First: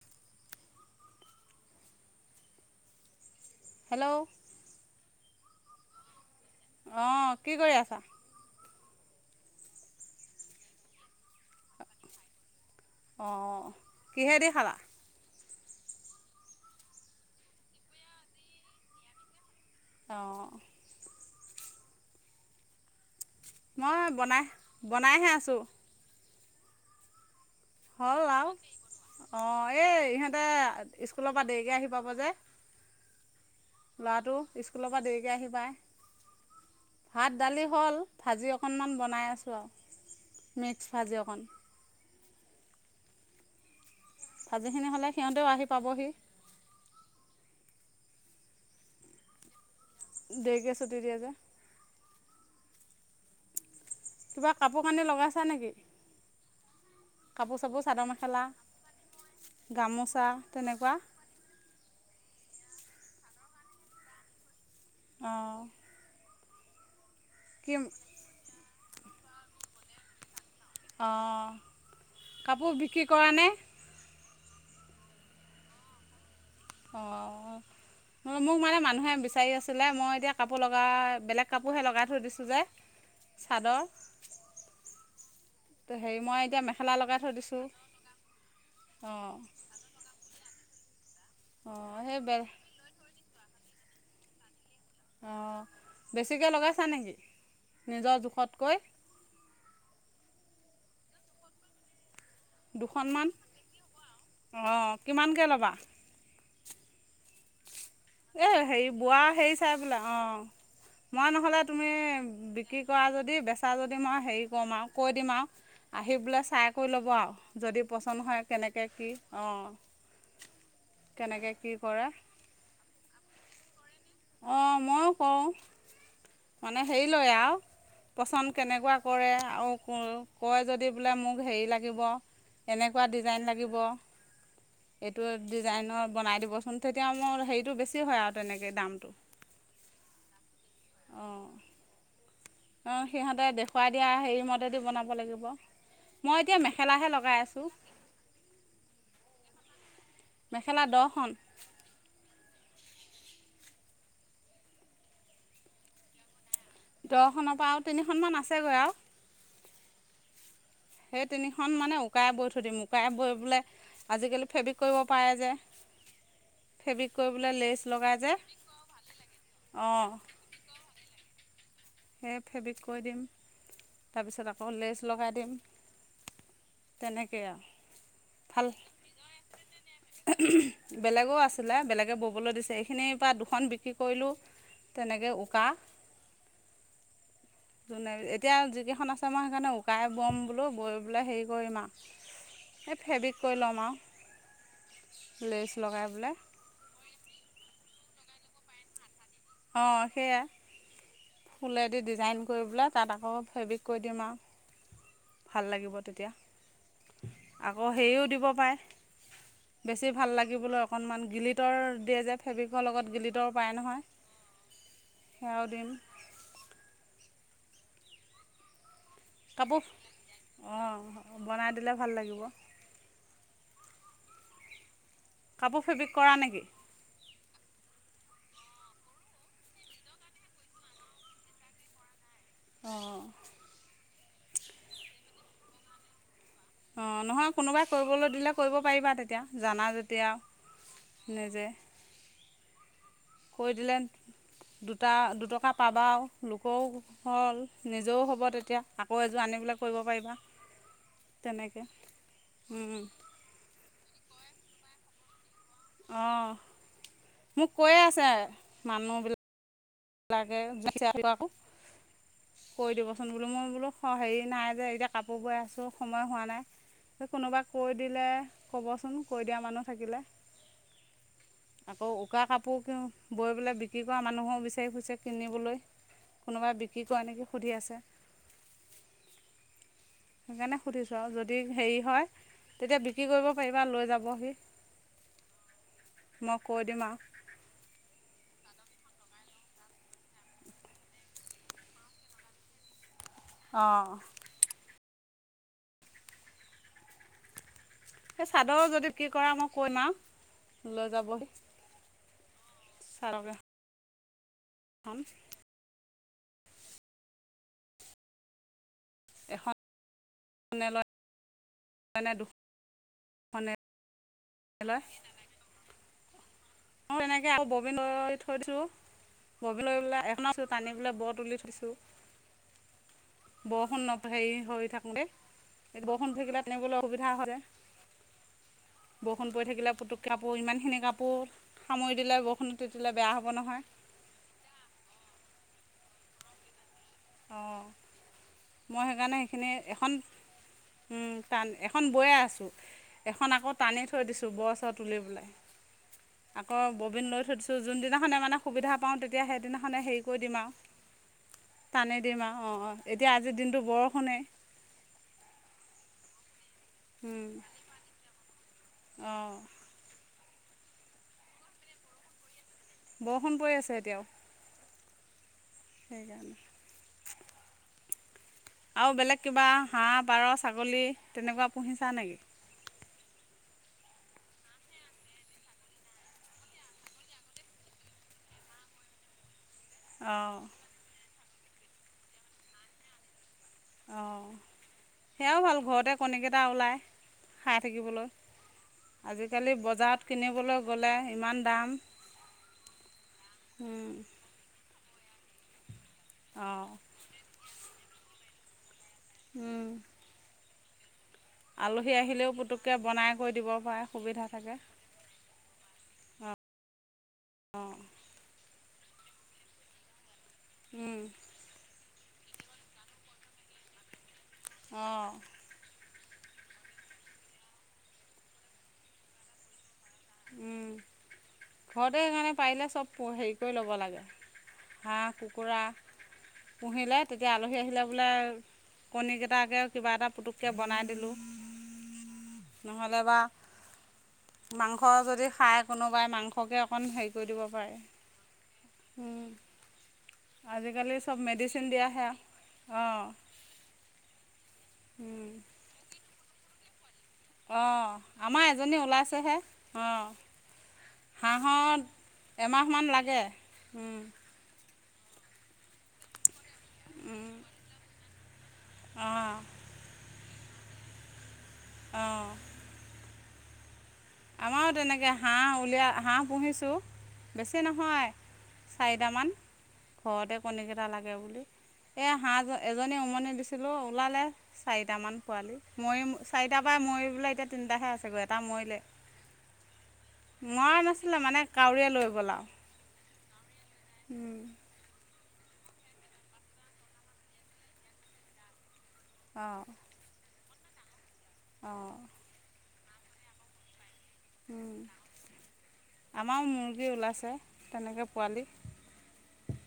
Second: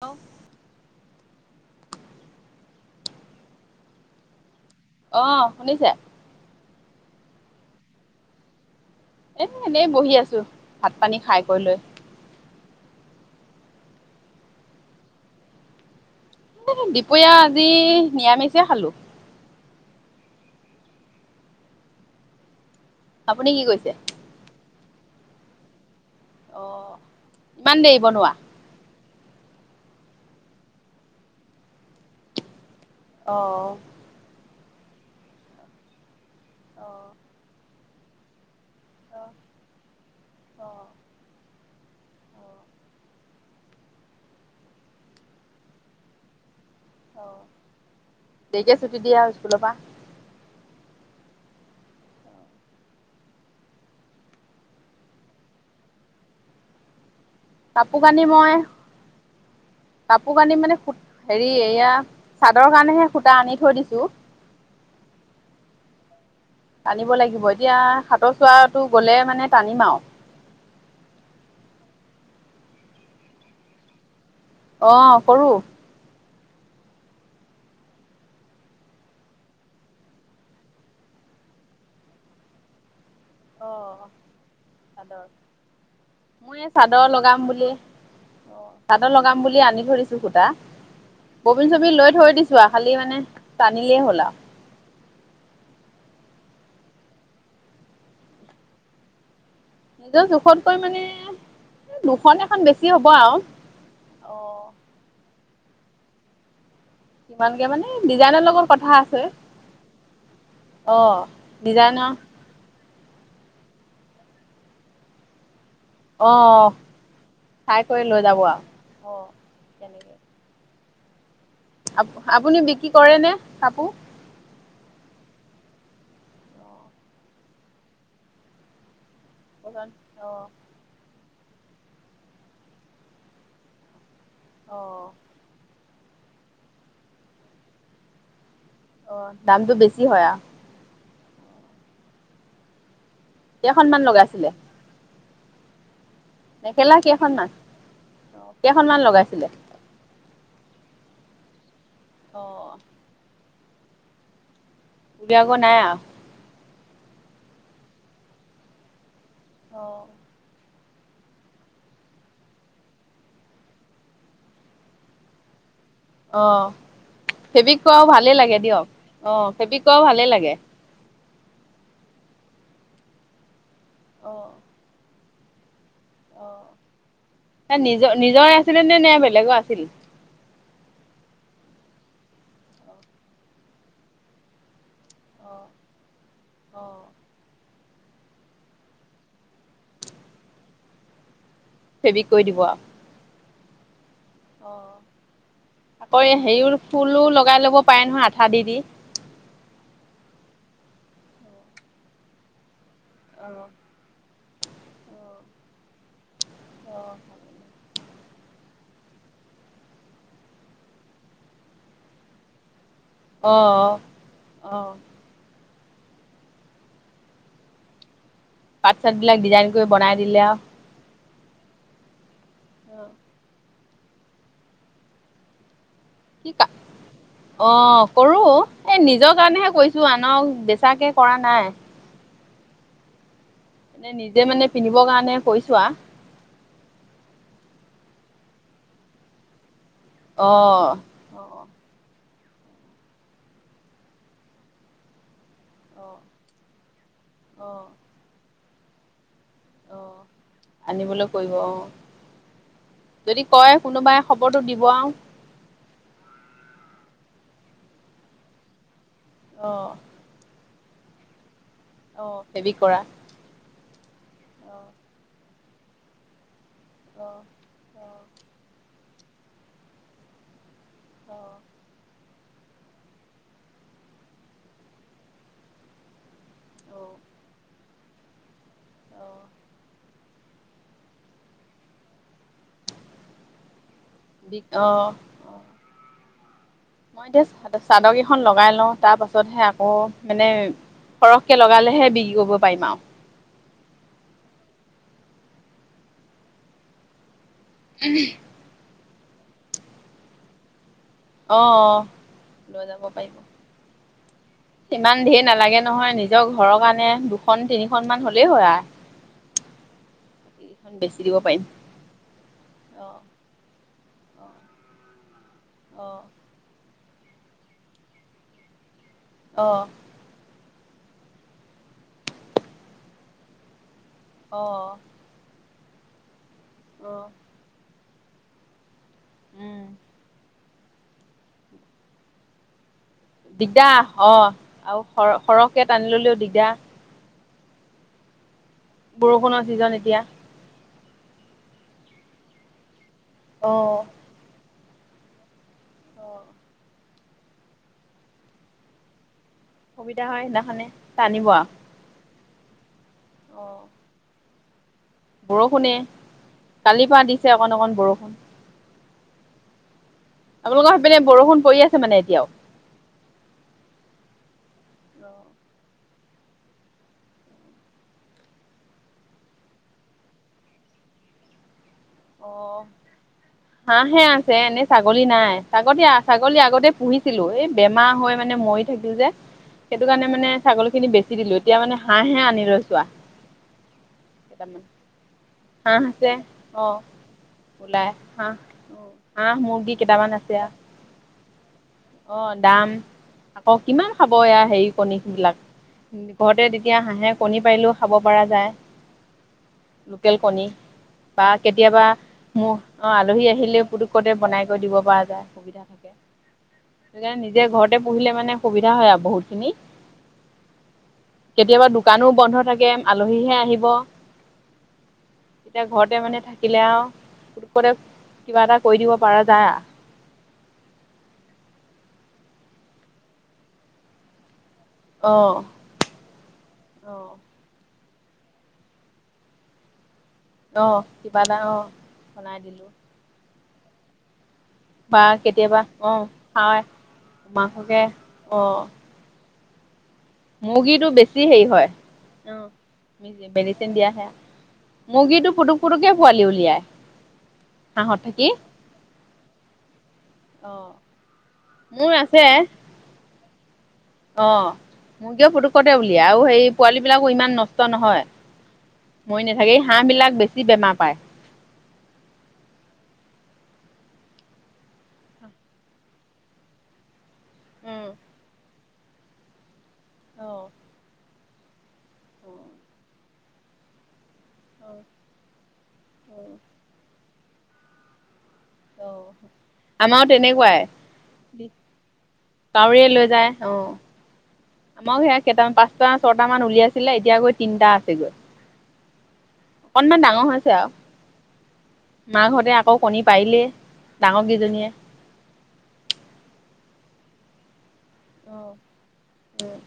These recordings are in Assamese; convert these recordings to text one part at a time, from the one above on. ল্ল' হেল্ল'। অ', শুনিছে? অ', কি কৰি আছা? এনে এনেই বহি আছোঁ ভাত পানী খাই কৰি লৈ। অ', কিহেদি খালা? এ দুপৰীয়া আজি নিৰামিষে খালোঁ। অ'। আপুনি কি কৰিছে মই বনাই বনাইহে আছোঁ। অ'। ইমান দেৰি হ'ল বনোৱা আৰু অ', এই ইহঁতে স্কুলৰ পৰা দেৰিকে আহি পাব যে। অ'। ল'ৰাটো স্কুলৰ পৰা দেৰিকে আহি পায়, অ অ ভাত দালি হ'ল। ভাজি অকণমান বনাই আছোঁ অ আৰু অ মিক্স ভাজি অকণ। ভাজিখিনি হ'লে সিহঁতেও আহি পাবহি। অ', দেৰিকে ছুটি দিয়ে আৰু স্কুলৰ পৰা। দেৰিকে ছুটি দিয়ে যে। কিবা কাপোৰ কানি লগাইছা নেকি? কাপোৰ চাপোৰ চাদৰ কানি মেখেলা মই গামোচা কাপোৰ কানি মানে তেনেকুৱা। হেৰি এয়া চাদৰ কাৰণেহে সূতা আনি থৈ দিছো। অ'। টানিব লাগিব এতিয়া সাতৰ চোৱাটো গ'লে মানে টানিম আৰু। অ', কাপোৰ বিক্ৰী কৰা নে? অ', কৰোঁ। অ'। মোক মানে মানুহে বিচাৰি আছিলে মই এতিয়া কাপোৰ লগা বেলেগ কাপোৰহে লগাই থৈ দিছোঁ যে। অ চাদৰ। চাদৰ, ত' হেৰি এতিয়া মই এউ মেখেলা চাদৰ লগাই থৈ লগাম দিছোঁ বুলি অ চাদৰ অঁ লগাম বুলি আনি থৈ দিছ সূতা কবিন অঁ চবিন লৈ সেই বে থৈ দিছো আৰু খালি মানে টানিলেই হ'ল আৰু। অ', বেছিকে লগাইছা নেকি নিজৰ জোখতকৈ? নিজৰ জোখতকৈ মানে জোখ দুখনমান অ', কিমানকে ল'বা? কিমানকে মানে ডিজাইনৰ এ লগত হেৰি কথা বোৱা আছে হেৰি চাই বোলে অ'। মই নহ'লে তুমি ডিজাইনৰ বিক্ৰী কৰা যদি বেচা যদি মই হেৰি কৰম আৰু কৈ দিম আৰু। আহি অ পেলাই চাই কৰি ল'ব আৰু চাই যদি কৰি লৈ পচন্দ যাব নহয় আৰু কেনেকে কি অ'। কেনেকে কি কৰে আপ আপুনি বিক্ৰী কৰে নে কাপোৰ? অঁ মইয়ো কৰো। মানে হেৰি লয় আৰু পচন্দ কেনেকুৱা কৰে আৰু অ কয় যদি বোলে মোক হেৰি লাগিব এনেকুৱা ডিজাইন লাগিব। অ এইটো ডিজাইনৰ বনাই দিবচোন তেতিয়া মোৰ হেৰিটো বেছি হয় আৰু তেনেকে দামটো। অ দামটো বেছি হয় আৰু? অঁ। অঁ সিহঁতে দেখুৱাই কেইখনমান দিয়া হেৰি লগাইছিলে মতেদি বনাব লাগিব। মই এতিয়া মেখেলা মেখেলাহে লগাই কেইখনমান আছো। কেইখনমান লগাইছিলে? মেখেলা দহখন। অ দিয়া গৈ নাই আৰু দহখনৰ পৰা আৰু তিনিখনমান আছেগৈ আৰু। অঁ। সেই তিনিখন মানে উকাই বৈ থৈ দিম উকাই বৈ বোলে আজিকালি ফেব্ৰিক কৰিব পাৰে যে। অ ফেব্ৰিক কৰি পেলাই ফেব্ৰিক লেজ কৰাও লগাই ভালে যে লাগে দিয়ক অ ফেব্ৰিক কৰাও অঁ। ভালে লাগে সে ফেব্ৰিক কৰি দিম অ তাৰপিছত আকৌ লেজ লগাই দিম। অ, তেনেকেই আৰু এ নিজৰ নিজৰে আছিলে নে বেলেগৰ আছিল? বেলেগো আছিলে বেলেগে ব'বলৈ দিছে, এইখিনিৰ পৰা দুখন বিক্ৰী কৰিলো। তেনেকৈ অ উকা। [inaudible] যোনে এতিয়া যিকেইখন আছে মই সেইকাৰণে উকাই বম বোলো বৈ বোলে হেৰি কৰিম আৰু। ফেব্ৰিক কৰি দিব আৰু। এই ফেব্ৰিক কৰি ল'ম আৰু। অ লেচ লগাই আকৌ পেলাই হেৰিও ফুলো লগাই লব পাৰে নহয় আঠা দি দি। অঁ সেয়াই ফুলেদি ডিজাইন কৰিবলৈ তাত আকৌ অ ফেব্ৰিক কৰি দিম আৰু। ভাল লাগিব তেতিয়া, আকৌ সেও দিব পাৰে বেছি ভাল লাগিবলৈ অকণমান গিলিটৰ দিয়ে যে ফেব্ৰিকৰ লগত গিলি অ টৰ অ পায় নহয় অ অ সেয়াও দিম। পাট চাত বিলাক ডিজাইন কাপোৰ কৰি বনাই দিলে আৰু অঁ বনাই দিলে ভাল লাগিব। অঁ। কাপোৰ ফেব্ৰিক কৰা কি নেকি? অ কৰো, এ নিজৰ কাৰণেহে কৈছো আনক বেচাকে কৰা নাই। অঁ। মানে নিজে মানে পিন্ধিব কাৰণে কৈছো আও। অঁ নহয় কোনোবাই কৰিবলৈ দিলে কৰিব পাৰিবা তেতিয়া জানা অ যেতিয়া অ নিজে। কৰি দিলে দুটা দুটকা পাবা আৰু লোকৰো হ'ল অ অ নিজৰো হ'ব তেতিয়া আকৌ এযোৰ আনিবলে কৰিব অ পাৰিবা আনিবলৈ কৰিব অ তেনেকে উম। যদি কয় কোনোবাই খবৰটো দিব আৰু। অ', মোক কৈয়ে আছে মানুহবি অ' লাগে [unintelligible] অ', ফেবিক কৰা। চোন বোলোঁ মই বোলোঁ হেৰি নাই অ যে, এতিয়া কাপোৰ বৈ আছোঁ সময় হোৱা নাই। অ কোনোবা কৈ অ দিলে, ক'বচোন কৈ দিয়া মানুহ থাকিলে। আকৌ উকা কাপোৰ বৈ পেলাই বিক্ৰী কৰা মানুহো বিচ- চাৰি ফুৰিছে কিনিবলৈ কোনোবাই অ অ বিক্ৰী কৰে নেকি সুধি আছে। অ' সেইকাৰণে সুধিছোঁ আৰু যদি হেৰি হয়, তেতিয়া বিক্ৰী কৰিব পাৰিবা লৈ যা বি, অ' অ মই কৈ দিম মই আৰু এতিয়া চাদৰ কেইখন লগাই লওঁ তাৰ পাছতহে আকৌ মানে সৰহকে লগালেহে বিক্ৰী কৰিব পাৰিম আৰু। অ'। [inaudible] এই চাদৰ যদি কি কৰা মই [unintelligible] লৈ যাব। অ', অ', লৈ যাব চাদৰকেইখন পাৰিব। ইমান ধেৰ নালাগে নহয়। নিজৰ ঘৰৰ কাৰণে দুখন, তিনিখন মান হ'লেই হয়, আ এখন [unintelligible] লৈ পাৰিম দুখন অ [inaudible] অ'। মই এনেকে আৰু ববিন লৈ থৈ দিছোঁ অ অ ববিন লৈ [inaudible] এখন টানি পেলাই ব তুলি থৈছোঁ। বৰষুণ হেৰি হৈ অ থাকোতেই বৰষুণ দি থাকিলে তেনেকলৈ অ অ অসুবিধা হয় যে, বৰষুণ পৰি উম থাকিলে পুতুককে কাপোৰ ইমানখিনি কাপোৰ সামৰি দিলে বৰষুণত তিতিলে বেয়া হ'ব নহয়। দিগদাৰ অ', আৰু সৰ-সৰহকে টানি ল'লেও দিগদাৰ। অ', মই সেইকাৰণে বৰষুণৰ সেইখিনি ছিজন এখন এতিয়া উম, টান এখন বৈয়ে আছোঁ এখন আকৌ অ টানি থৈ দিছোঁ ব' চ' তুলি পেলাই অ আকৌ ববিন লৈ থৈ দিছোঁ। যোনদিনাখনে মানে সুবিধা পাওঁ তেতিয়া সেইদিনা সুবিধা হয়, সেইদিনাখানে টানিব আৰু টানি দিম আৰু অ', অ', এতিয়া আজিৰ অ দিনটো বৰষুণে। বৰষুণে, কালিৰ পৰা দিছে অকণ, অকন বৰষুণ। অ'। আপোনালোকৰ সেইপিনে বৰষুণ পৰি আছে মানে এতিয়াও? বৰষুণ পৰি আছে এতিয়াও। সেইকাৰণে। আৰু বেলেগ কিবা হাঁহ, পাৰ, ছাগলী তেনেকুৱা পুহিছা নেকি? হাঁহ হে আছে এনে ছাগলী নাই ছাগলী, ছাগলী আগতে পুহিছিলোঁ। এই বেমাৰ হৈ মানে মৰি থাকিল যে [unintelligible] সেইটো কাৰণে মানে অঁ ছাগলীখিনি বেচি দিলোঁ এতিয়া মানে হাঁহে আনি লৈচো আ অ', কেইটামান সেয়াও ভাল হাঁহ ঘৰতে আছে কণীকেইটা অ ওলায়, খাই ওলাই থাকিবলৈ। হাঁহ হাঁহ আজিকালি মুৰ্গী বজাৰত কেইটামান আছে আৰু কিনিবলৈ গ'লে ইমান দাম। অ', দাম, আকৌ কিমান খাব এয়া হেৰি, কণীবিলাক। ঘৰতে তেতিয়া হাঁহে কণী পাৰিলেও খাব পৰা যায়। উম'। লোকেল কণী। বা কেতিয়াবা আহিলেও মো- পুটুককৈ অ', বনাই আলহী কৰি দিব আহিলেও পাৰে পুতুককণে সুবিধা বনাই কৰি দিব পৰা যায়, সুবিধা থাকে। অ' সেইকাৰণে নিজে ঘৰতে পুহিলে মানে সুবিধা হয় আৰু বহুত খিনি। উম'। কেতিয়াবা দোকানো বন্ধ থাকে, আলহীহে আহিব। অ'। এতিয়া ঘৰতে মানে থাকিলে আও, পুতুকতে কিবা এটা কৰি দিব পাৰা যায়। উম', ঘৰতে সেইকাৰণে পাৰিলে চ'ব পো- হেৰি, কৰি ল'ব লাগে। হাঁহ, অ' কুকুৰা পুঁহিলে অ' তেতিয়া আলহী আহিলে বোলে কণী কেইটাকে কিবা এটা পুতুক অ', কিবা এটা অ', বনাই দিলোঁ। নাইবা মাং স বা যদি খায় কেতিয়াবা অ' কোনোবাই, মাংসকে হয় অকণ হেৰি, কৰি দিব পাৰে। মাককে অ'। উম'। মুৰ্গীটো বেছি হেৰি হয়, দিয়াহে অঁ অ', [inaudible] মেডিচিন দিয়া [unintelligible] মুৰ্গীটো পুটুক পুটুককে পোৱালি উলিয়াই। হাঁহত অ', থাকি। আমাৰ এজনী ওলাইছেহে, অ'। অ হাঁহত মোৰ আছে এমাহমান লাগে, উম'। অ', মুৰ্গীয়ে পুটুকতে উলিয়াই আৰু হেই পোৱালী বিলাকো ইমান নষ্ট নহয়। মৰি অঁ নাথাকেই, হাঁহবিলাক বেছি বেমাৰ পায়। অ'। আমাৰো তেনেকে হাঁহ উলিয়াই হাঁহ পুহিছোঁ বেছি উম নহয়। চাৰিটামান অ ঘৰতে কণীকেইটা লাগে বুলি। এই অ হাঁহ জ- এজনী উমনি দিছো ছিলোঁ ওলালে অ চাৰিটামান পোৱালি, মৰি অ চাৰিটাৰ পৰা মৰি পেলাই এতিয়া তিনটাহে আছে গৈ এটা মৰিলে। অ আমাৰো তেনেকুৱাই মৰা নাছিলে মানে কাউৰীয়ে লৈ গ'ল আৰু কাউৰীয়ে লৈ যায়, অ'। আমাৰো সেয়া কেইটামান পাঁচটা ছয়টা মান উলিয়াইছিলে, এতিয়া গৈ তিনটা আছে গৈ। অ'। অকনমান ডাঙৰ হৈছে আওঁ। অ'। মাকহঁতে আকৌ কণী পাৰিলেই। ডাঙৰ কেইজনীয়ে উম, আমাৰো মুৰ্গী ওলাইছে, তেনেকে পোৱালি। অ'।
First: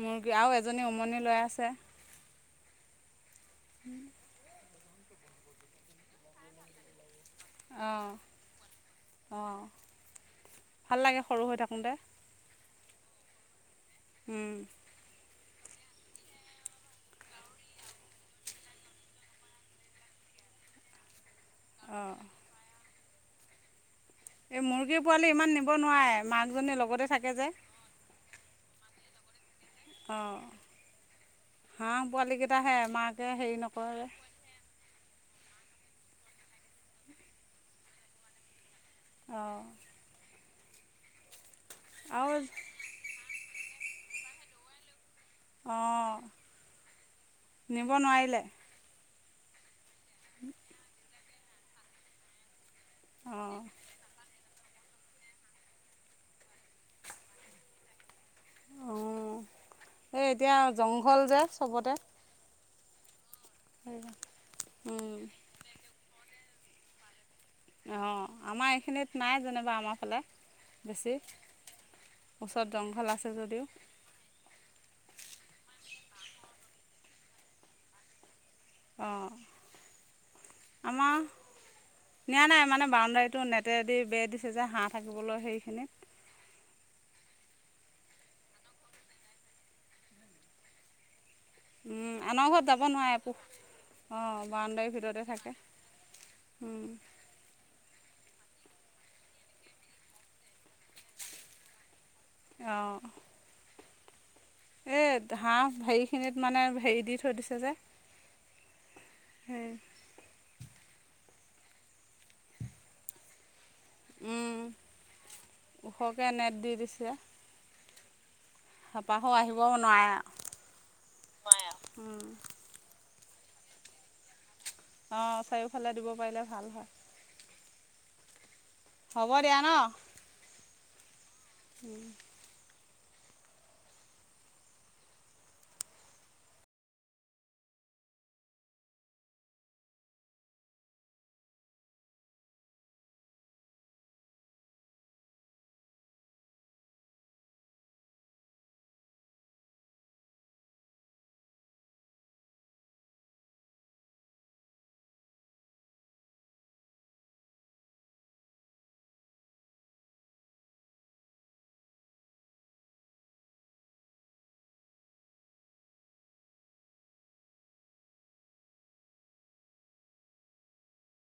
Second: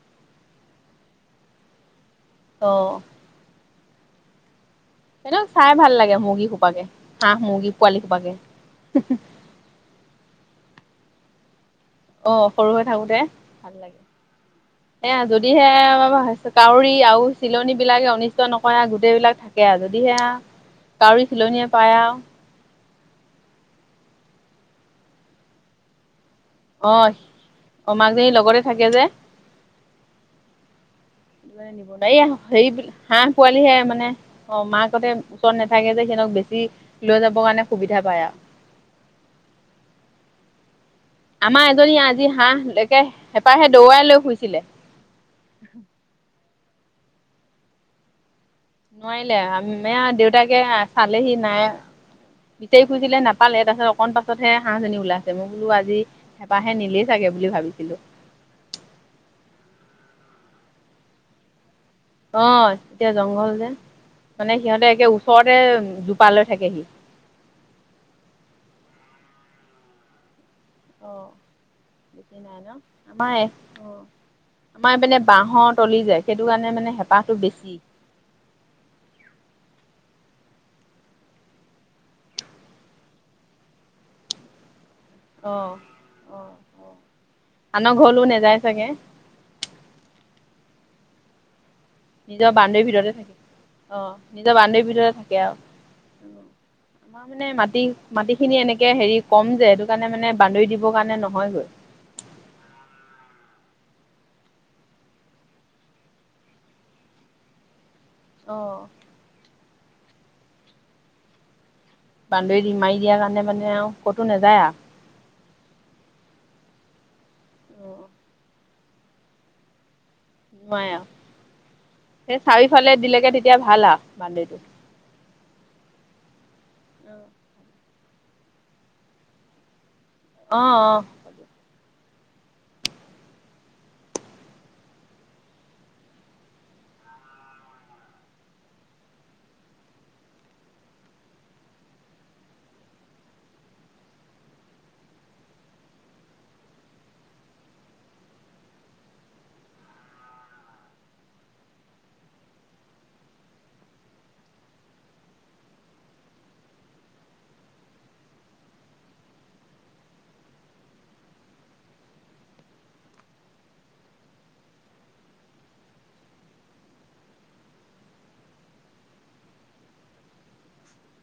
মুৰ্গী আৰু এজনী উমনি লৈ আছে। অ'। সিহঁতক চাই ভাল লাগে মুৰ্গী সোপাকে। হাঁহ মুৰ্গী পোৱালি অ' সোপাকে অ' ভাল লাগে সৰু হৈ থাকোঁতে। অ' সৰু হৈ থাকোতে ভাল লাগে। উম। এয়া যদিহে আ বা কাউৰী আৰু চিলনী বিলাকে অনিষ্ট নকৰে গোটেই বিলাক। থাকেআ যদিহেআ [unintelligible] কাউৰী চিলনীয়ে পায় অঁ আৰু এই মুৰ্গীৰ পোৱালি ইমান নিব নোৱাৰে মাকজনী লগতে থাকে যে। অঁ মাকজনী লগতে থাকে যে। অঁ নিব হাঁহ ন এইয়া পোৱালিকেইটাহে হেৰি মাকে হাঁহ হেৰি পোৱালিহে নকৰে মানে অঁ মাকহঁতে ওচৰত নাথাকে যে সিহঁতক বেছি লৈ যাবৰ কাৰণে সুবিধা পায় আৰু অঁ আমাৰ এজনী আজি আৰু হাঁহ হেঁপাহে দৌৰাই লৈ ফুৰিছিলে। অঁ, নিব নোৱাৰিলে। নোৱাৰিলে, আ মে দেউতাকে চালেহি নাই। বিচাৰি ফুৰিছিলে অঁ নাপালে তাপাছত অকণ পাছ পাছতহে হাঁহজনী ওলাইছে মই বোলো আজি হেঁপাহে নিলেই চাগে বুলি ভাবিছিলোঁ। অঁ এই এতিয়া জংঘল যে চবতে। অ এতিয়া জংঘল যে মানে সিহঁতে একে ওচৰতে জোপা লৈ থাকে সি। অঁ আমাৰ এইখিনিত নাই যেনিবা আমাৰ ফালে। অ বেছি এতিয়া নাই ওচৰত ন, জংঘল আছে আমাৰ যদিও অ আমাৰ এইপিনে বাঁহৰ তলি যে, সেইটো কাৰণে মানে হেঁপাহটো বেছি। অঁ আমাৰ নিয়া নাই মানে বাউণ্ডাৰীটো নেটেদি বে দিছে যে হা থাকিবলৈ অ সেইখিনিত। অ অ আনৰ ঘৰলো নেযায় চাগে? নিজৰ আনৰ ঘৰত যাব বাউণ্ডেৰীৰ ভিতৰতে নোৱাৰে থাকে অ পোহ অঁ নিজৰ বাউণ্ডেৰীৰ বাউণ্ডৰীৰ ভিতৰতে আৰু থাকে। উম আমাৰ মানে মাটি মাটি খিনি এনেকে হেৰি কম যে সেইটো কাৰণে মানে বান্দৰি দিবৰ কাৰণে নহয়গৈ। অঁ এই হাঁহ হেৰিখিনিত মানে হেৰি দি থৈ দিছে যে। অ উম বাউন্ডৰি দি মাৰি দিয়া কাৰণে মানে আৰু ক'তো নাযায় উম ওখকে নেট দি দিছে। অ হেঁপাহো আহিব নোৱাৰে। নোৱাৰে আৰু আৰু সেই চাৰিওফালে দিলেগে, তেতিয়া ভাল আৰু বাউন্ডৰিটো অঁ চাৰিওফালে দিব পাৰিলে ভাল হয়। অ হ'ব দিয়া ন। অঁ অঁ। উম